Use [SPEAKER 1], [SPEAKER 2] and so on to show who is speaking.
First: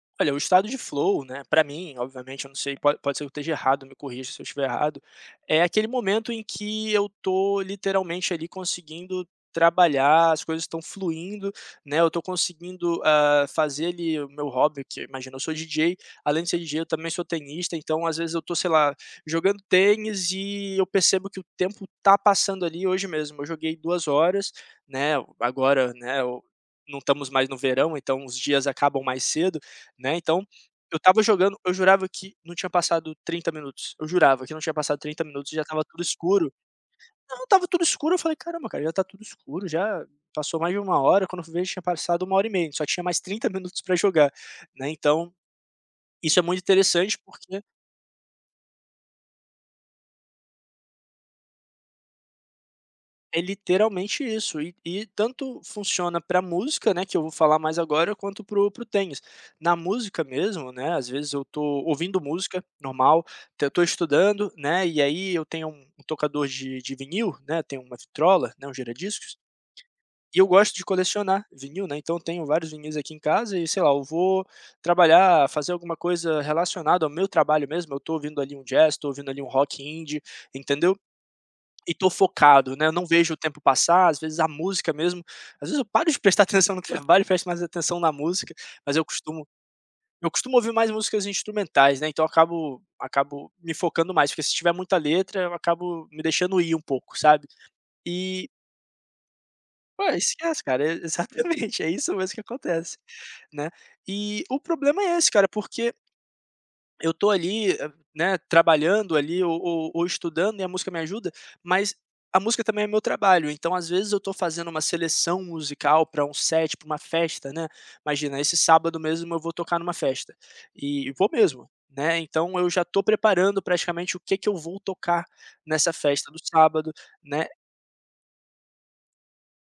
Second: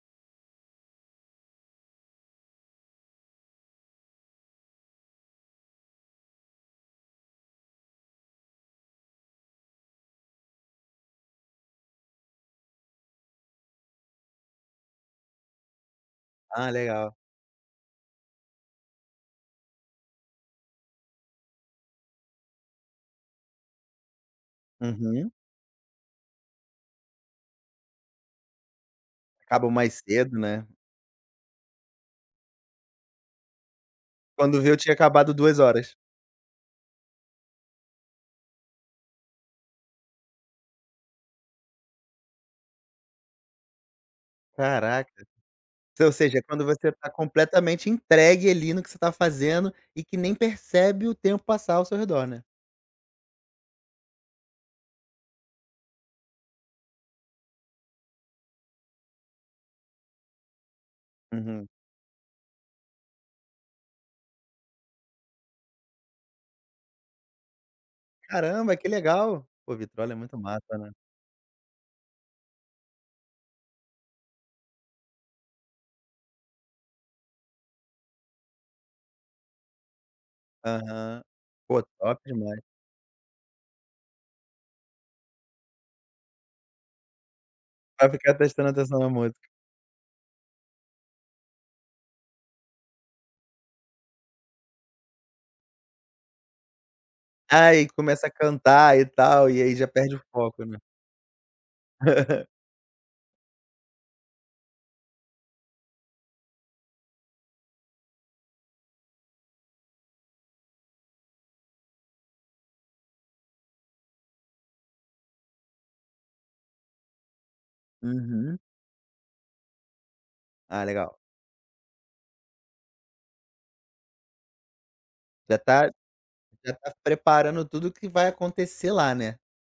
[SPEAKER 1] Olha, o estado de flow, né, para mim, obviamente, eu não sei, pode pode ser que eu esteja errado, me corrija se eu estiver errado, é aquele momento em que eu tô literalmente, ali, conseguindo trabalhar, as coisas estão fluindo, né? Eu tô conseguindo, hã, fazer, ali, o meu hobby, que, imagina, eu sou DJ. Além de ser
[SPEAKER 2] Ah,
[SPEAKER 1] DJ, eu também
[SPEAKER 2] legal!
[SPEAKER 1] sou tenista, então às vezes eu tô, sei lá, jogando tênis e eu percebo que o tempo tá passando, ali. Hoje mesmo, eu joguei 2 horas, né,
[SPEAKER 2] Uhum.
[SPEAKER 1] agora, né, ou não estamos mais no verão, então os dias acabam mais cedo,
[SPEAKER 2] Acaba mais
[SPEAKER 1] né?
[SPEAKER 2] cedo,
[SPEAKER 1] Então,
[SPEAKER 2] né?
[SPEAKER 1] eu estava jogando, eu jurava que não tinha passado 30 minutos, eu jurava que não
[SPEAKER 2] Quando
[SPEAKER 1] tinha
[SPEAKER 2] viu, tinha
[SPEAKER 1] passado 30
[SPEAKER 2] acabado
[SPEAKER 1] minutos e
[SPEAKER 2] 2
[SPEAKER 1] já estava
[SPEAKER 2] horas.
[SPEAKER 1] tudo escuro. Não, estava tudo escuro. Eu falei: "Caramba, cara, já tá tudo escuro, já. Passou mais de 1 hora", quando eu vi já tinha passado 1 hora e meia, a gente só tinha mais 30 minutos pra jogar, né?
[SPEAKER 2] Caraca!
[SPEAKER 1] Então,
[SPEAKER 2] S ou
[SPEAKER 1] isso é
[SPEAKER 2] seja,
[SPEAKER 1] muito
[SPEAKER 2] quando você tá
[SPEAKER 1] interessante, porque
[SPEAKER 2] completamente entregue, ali, no que você tá fazendo, e que nem percebe o tempo passar ao seu redor, né?
[SPEAKER 1] É literalmente isso, e e tanto funciona pra música, né, que eu vou falar mais agora, quanto para o para o tênis. Na música mesmo, né, às vezes eu tô
[SPEAKER 2] Uhum.
[SPEAKER 1] ouvindo música, normal, até eu tô estudando, né, e aí eu tenho um um tocador de de vinil, né, tenho uma vitrola, né, um
[SPEAKER 2] Caramba, que
[SPEAKER 1] gira-discos,
[SPEAKER 2] legal! Pô, vitrola é muito
[SPEAKER 1] e eu gosto
[SPEAKER 2] massa,
[SPEAKER 1] de
[SPEAKER 2] né?
[SPEAKER 1] colecionar vinil, né. Então, eu tenho vários vinis aqui em casa e sei lá, eu vou trabalhar, fazer alguma coisa relacionada ao meu trabalho mesmo, eu tô ouvindo ali um jazz, tô ouvindo ali um rock indie, entendeu?
[SPEAKER 2] Aham. Pô,
[SPEAKER 1] E tô
[SPEAKER 2] top demais!
[SPEAKER 1] focado, né, não vejo o tempo passar. Às vezes, a música mesmo às vezes eu paro de prestar atenção no trabalho e presto mais atenção
[SPEAKER 2] Pra
[SPEAKER 1] na
[SPEAKER 2] ficar
[SPEAKER 1] música,
[SPEAKER 2] prestando
[SPEAKER 1] mas
[SPEAKER 2] atenção
[SPEAKER 1] eu
[SPEAKER 2] na música.
[SPEAKER 1] costumo eu costumo ouvir mais músicas instrumentais, né, então acabo acabo me focando mais, porque se tiver muita letra, eu acabo me deixando ir um pouco, sabe?
[SPEAKER 2] Aí começa a
[SPEAKER 1] E
[SPEAKER 2] cantar e tal, e aí já
[SPEAKER 1] Pô,
[SPEAKER 2] perde o foco,
[SPEAKER 1] esquece,
[SPEAKER 2] né?
[SPEAKER 1] cara! É exatamente, é isso mesmo que acontece, né? E o problema é esse, cara, porque eu tô ali, eh, né, trabalhando ali, ou ou ou estudando e a música me ajuda. Mas a música também é meu trabalho, então, às vezes, eu tô fazendo uma seleção musical, pra um set, pra uma festa, né. Imagina, esse
[SPEAKER 2] Uhum.
[SPEAKER 1] sábado mesmo, eu vou tocar numa festa,
[SPEAKER 2] Ah,
[SPEAKER 1] e
[SPEAKER 2] legal!
[SPEAKER 1] vou mesmo, né. Então, eu já tô preparando praticamente o que que eu vou tocar
[SPEAKER 2] Já tá
[SPEAKER 1] nessa festa do
[SPEAKER 2] já
[SPEAKER 1] sábado,
[SPEAKER 2] tá
[SPEAKER 1] né.
[SPEAKER 2] preparando tudo o que vai acontecer lá, né?